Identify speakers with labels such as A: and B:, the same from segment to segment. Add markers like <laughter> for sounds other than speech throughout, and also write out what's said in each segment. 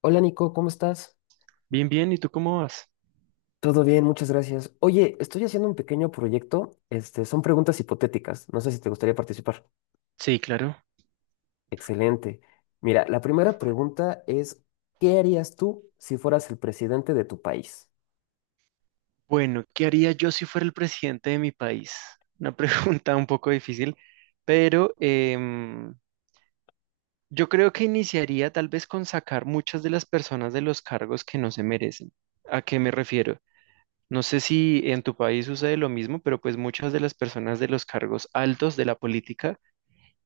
A: Hola Nico, ¿cómo estás?
B: Bien, bien, ¿y tú cómo vas?
A: Todo bien, muchas gracias. Oye, estoy haciendo un pequeño proyecto. Este, son preguntas hipotéticas. No sé si te gustaría participar.
B: Sí, claro.
A: Excelente. Mira, la primera pregunta es, ¿qué harías tú si fueras el presidente de tu país?
B: Bueno, ¿qué haría yo si fuera el presidente de mi país? Una <laughs> pregunta un poco difícil, pero yo creo que iniciaría tal vez con sacar muchas de las personas de los cargos que no se merecen. ¿A qué me refiero? No sé si en tu país sucede lo mismo, pero pues muchas de las personas de los cargos altos de la política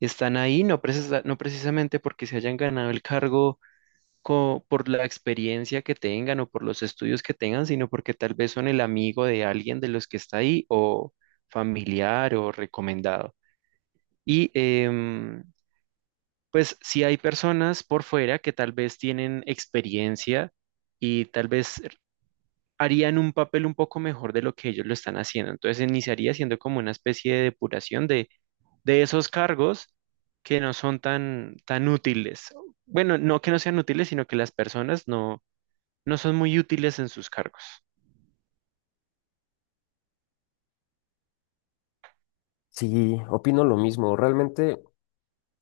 B: están ahí, no precisamente porque se hayan ganado el cargo por la experiencia que tengan o por los estudios que tengan, sino porque tal vez son el amigo de alguien de los que está ahí o familiar o recomendado. Y pues si hay personas por fuera que tal vez tienen experiencia y tal vez harían un papel un poco mejor de lo que ellos lo están haciendo. Entonces iniciaría siendo como una especie de depuración de esos cargos que no son tan, tan útiles. Bueno, no que no sean útiles, sino que las personas no, no son muy útiles en sus cargos.
A: Sí, opino lo mismo. Realmente,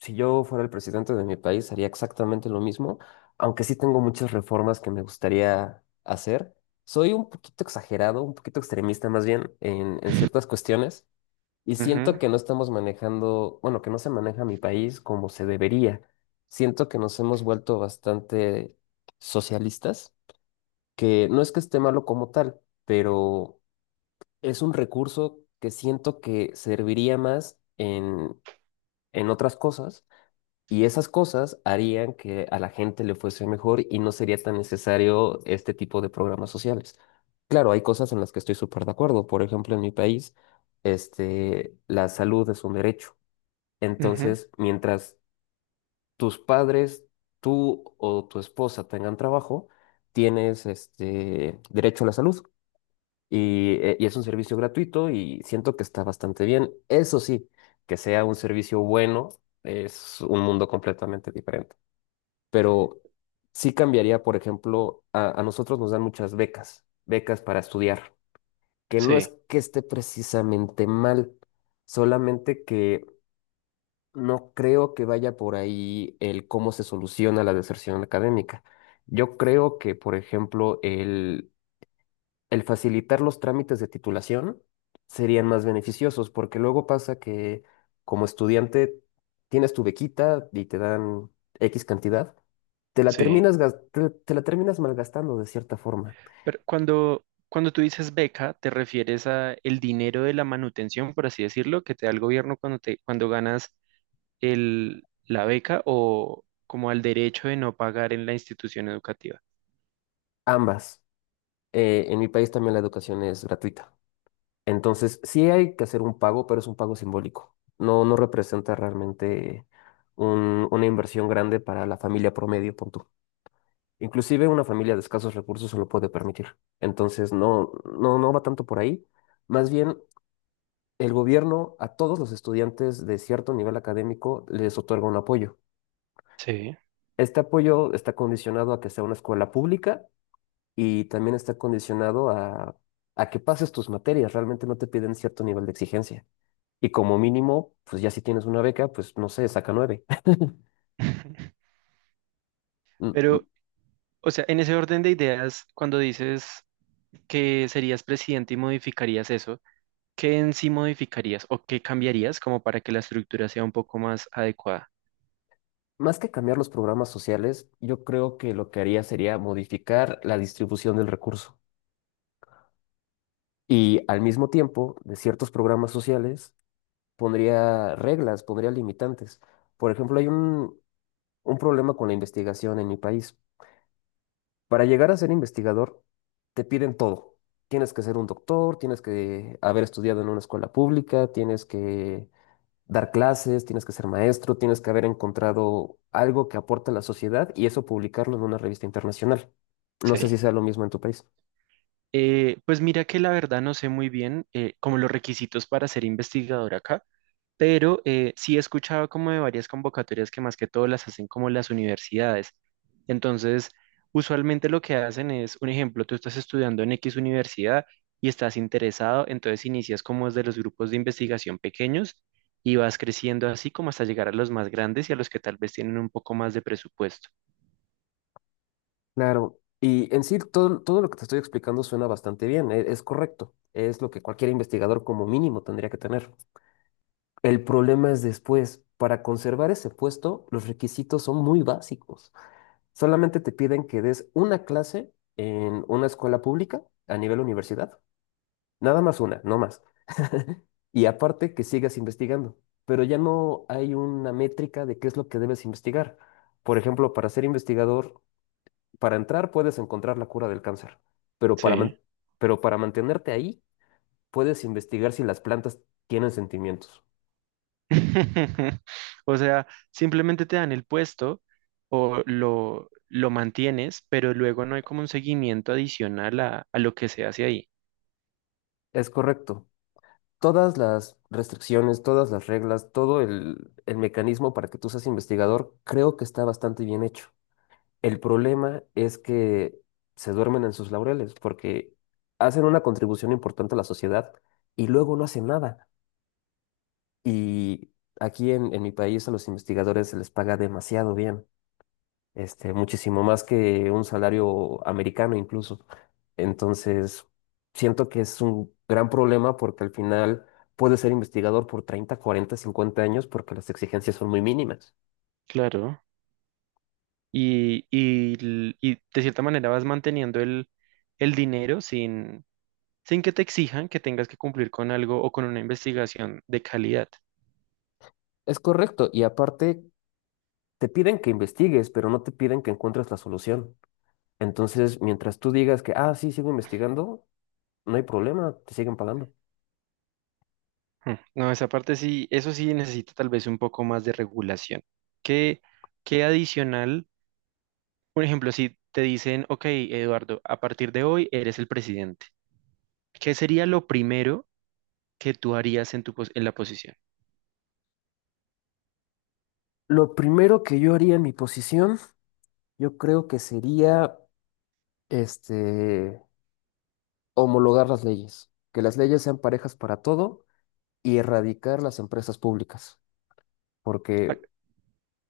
A: si yo fuera el presidente de mi país, haría exactamente lo mismo, aunque sí tengo muchas reformas que me gustaría hacer. Soy un poquito exagerado, un poquito extremista más bien en ciertas cuestiones. Y siento que no estamos manejando, bueno, que no se maneja mi país como se debería. Siento que nos hemos vuelto bastante socialistas, que no es que esté malo como tal, pero es un recurso que siento que serviría más en otras cosas y esas cosas harían que a la gente le fuese mejor y no sería tan necesario este tipo de programas sociales. Claro, hay cosas en las que estoy súper de acuerdo. Por ejemplo, en mi país, este, la salud es un derecho
B: Ujú, ujú,
A: entonces, mientras tus padres, tú o tu esposa tengan trabajo, tienes este derecho a la salud y es un servicio gratuito y siento que está bastante bien. Eso sí, que sea un servicio bueno es un mundo completamente diferente. Pero sí cambiaría, por ejemplo, a nosotros nos dan muchas becas, becas para estudiar, que no es
B: sí,
A: que esté precisamente mal, solamente que no creo que vaya por ahí el cómo se soluciona la deserción académica. Yo creo que, por ejemplo, el facilitar los trámites de titulación serían más beneficiosos, porque luego pasa que como estudiante tienes tu bequita y te dan X cantidad, te la
B: sí.
A: terminas, te la terminas malgastando de cierta forma.
B: Pero cuando tú dices beca, te refieres a el dinero de la manutención, por así decirlo, que te da el gobierno cuando te, cuando ganas el, la beca o como al derecho de no pagar en la institución educativa.
A: Ambas. En mi país también la educación es gratuita. Entonces, sí hay que hacer un pago, pero es un pago simbólico. No, no representa realmente una inversión grande para la familia promedio, pon tú. Inclusive una familia de escasos recursos se lo puede permitir. Entonces, no, no, no va tanto por ahí. Más bien, el gobierno a todos los estudiantes de cierto nivel académico les otorga un apoyo.
B: Sí.
A: Este apoyo está condicionado a que sea una escuela pública y también está condicionado a que pases tus materias. Realmente no te piden cierto nivel de exigencia. Y como mínimo, pues ya si tienes una beca, pues no sé, saca nueve. <laughs>
B: <laughs>
A: M- m-
B: Pero, o sea, en ese orden de ideas, cuando dices que serías presidente y modificarías eso, ¿qué en sí modificarías o qué cambiarías como para que la estructura sea un poco más adecuada?
A: Más que cambiar los programas sociales, yo creo que lo que haría sería modificar la distribución del recurso. Y al mismo tiempo, de ciertos programas sociales, pondría reglas, pondría limitantes. Por ejemplo, hay un problema con la investigación en mi país. Para llegar a ser investigador, te piden todo. Tienes que ser un doctor, tienes que haber estudiado en una escuela pública, tienes que dar clases, tienes que ser maestro, tienes que haber encontrado algo que aporte a la sociedad y eso publicarlo en una revista internacional. No
B: Sí,
A: sé si sea lo mismo en tu país.
B: Pues mira que la verdad no sé muy bien como los requisitos para ser investigador acá, pero sí he escuchado como de varias convocatorias que más que todo las hacen como las universidades. Entonces, usualmente lo que hacen es, un ejemplo, tú estás estudiando en X universidad y estás interesado, entonces inicias como desde los grupos de investigación pequeños y vas creciendo así como hasta llegar a los más grandes y a los que tal vez tienen un poco más de presupuesto.
A: Claro, y en sí todo, todo lo que te estoy explicando suena bastante bien, es, correcto, es lo que cualquier investigador como mínimo tendría que tener. El problema es después, para conservar ese puesto, los requisitos son muy básicos. Solamente te piden que des una clase en una escuela pública a nivel universidad. Nada más una, no más. <laughs> Y aparte que sigas investigando, pero ya no hay una métrica de qué es lo que debes investigar. Por ejemplo, para ser investigador, para entrar puedes encontrar la cura del cáncer, pero pero para mantenerte ahí puedes investigar si las plantas tienen sentimientos.
B: <laughs> O sea, simplemente te dan el puesto o lo mantienes, pero luego no hay como un seguimiento adicional a lo que se hace ahí.
A: Es correcto. Todas las restricciones, todas las reglas, todo el mecanismo para que tú seas investigador, creo que está bastante bien hecho. El problema es que se duermen en sus laureles porque hacen una contribución importante a la sociedad y luego no hacen nada. Y aquí en mi país a los investigadores se les paga demasiado bien, este, muchísimo más que un salario americano incluso. Entonces, siento que es un gran problema porque al final puedes ser investigador por 30 40 50 años porque las exigencias son muy mínimas.
B: Claro, y, y de cierta manera vas manteniendo el dinero sin, sin que te exijan que tengas que cumplir con algo o con una investigación de calidad.
A: Es correcto, y aparte te piden que investigues, pero no te piden que encuentres la solución. Entonces, mientras tú digas que, ah, sí, sigo investigando, no hay problema, te siguen pagando.
B: Hmm. No, esa parte sí, eso sí necesita tal vez un poco más de regulación. ¿Qué, qué adicional? Un ejemplo, si te dicen, ok, Eduardo, a partir de hoy eres el presidente, ¿qué sería lo primero que tú harías en tu en la posición?
A: Lo primero que yo haría en mi posición, yo creo que sería, este, homologar las leyes, que las leyes sean parejas para todo y erradicar las empresas públicas, porque,
B: ¿A,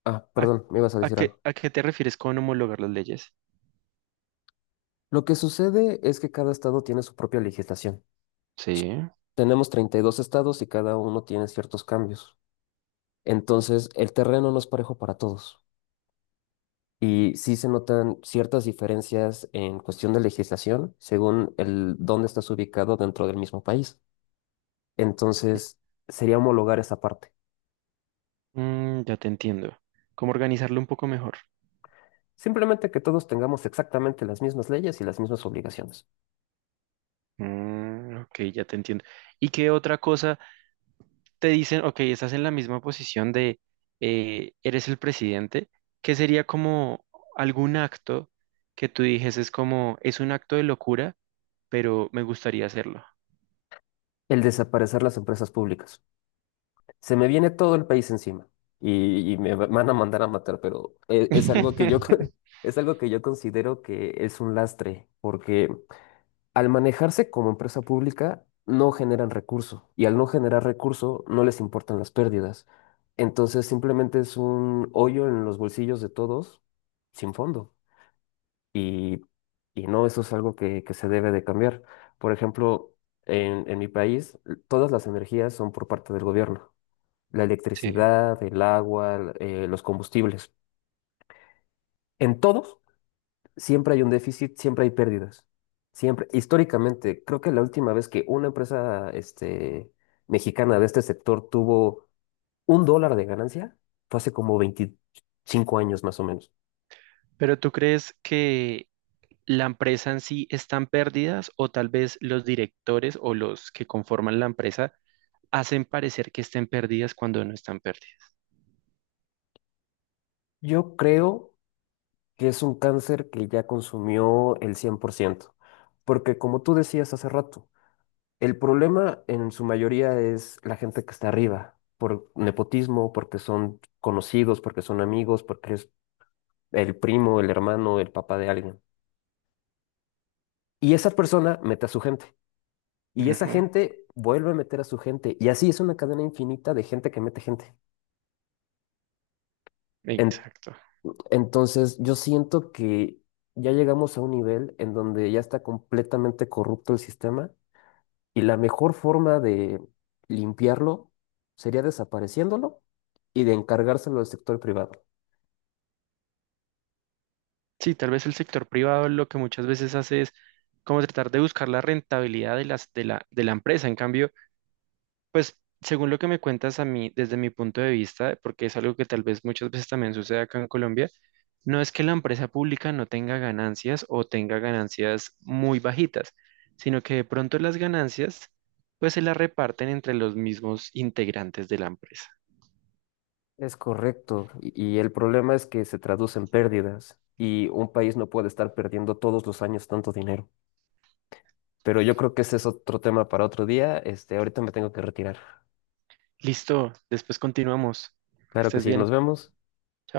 A: ah,
B: a-
A: perdón, me ibas a decir algo.
B: a qué te refieres con homologar las leyes?
A: Lo que sucede es que cada estado tiene su propia legislación.
B: Sí.
A: S- Tenemos 32 estados y cada uno tiene ciertos cambios. Entonces, el terreno no es parejo para todos. Y sí se notan ciertas diferencias en cuestión de legislación según el dónde estás ubicado dentro del mismo país. Entonces, sería homologar esa parte.
B: Mm, ya te entiendo. ¿Cómo organizarlo un poco mejor?
A: Simplemente que todos tengamos exactamente las mismas leyes y las mismas obligaciones.
B: Mm, ok, ya te entiendo. ¿Y qué otra cosa te dicen, ok, estás en la misma posición de eres el presidente? ¿Qué sería como algún acto que tú dijes es como, es un acto de locura? Pero me gustaría hacerlo.
A: El desaparecer las empresas públicas. Se me viene todo el país encima y van a mandar a matar, pero es, algo que yo,
B: <laughs>
A: con- <laughs> es algo que yo considero que es un lastre porque al manejarse como empresa pública, no generan recurso y al no generar recurso no les importan las pérdidas. Entonces simplemente es un hoyo en los bolsillos de todos sin fondo. Y, y no, eso es algo que se debe de cambiar. Por ejemplo, en mi país, todas las energías son por parte del gobierno. La
B: Sí.
A: electricidad, el agua, los combustibles. En todos siempre hay un déficit, siempre hay pérdidas. Siempre, históricamente, creo que la última vez que una empresa este, mexicana de este sector tuvo un dólar de ganancia fue hace como 25 años más o menos.
B: Pero ¿tú crees que la empresa en sí está en pérdidas o tal vez los directores o los que conforman la empresa hacen parecer que estén pérdidas cuando no están pérdidas?
A: Yo creo que es un cáncer que ya consumió el 100% porque como tú decías hace rato, el problema en su mayoría es la gente que está arriba, por nepotismo, porque son conocidos, porque son amigos, porque es el primo, el hermano, el papá de alguien. Y esa persona mete a su gente. Y esa
B: Ujú,
A: gente vuelve a meter a su gente. Y así es una cadena infinita de gente que mete gente. En-
B: exacto.
A: entonces, yo siento que ya llegamos a un nivel en donde ya está completamente corrupto el sistema y la mejor forma de limpiarlo sería desapareciéndolo y de encargárselo al sector privado.
B: Sí, tal vez el sector privado lo que muchas veces hace es como tratar de buscar la rentabilidad de las, de la empresa. En cambio, pues según lo que me cuentas a mí, desde mi punto de vista, porque es algo que tal vez muchas veces también sucede acá en Colombia, no es que la empresa pública no tenga ganancias o tenga ganancias muy bajitas, sino que de pronto las ganancias pues se las reparten entre los mismos integrantes de la empresa.
A: Es correcto. Y el problema es que se traduce en pérdidas y un país no puede estar perdiendo todos los años tanto dinero. Pero yo creo que ese es otro tema para otro día. Este, ahorita me tengo que retirar.
B: Listo, después continuamos. Que
A: Claro que
B: estés
A: sí, nos
B: bien.
A: vemos.
B: Chao.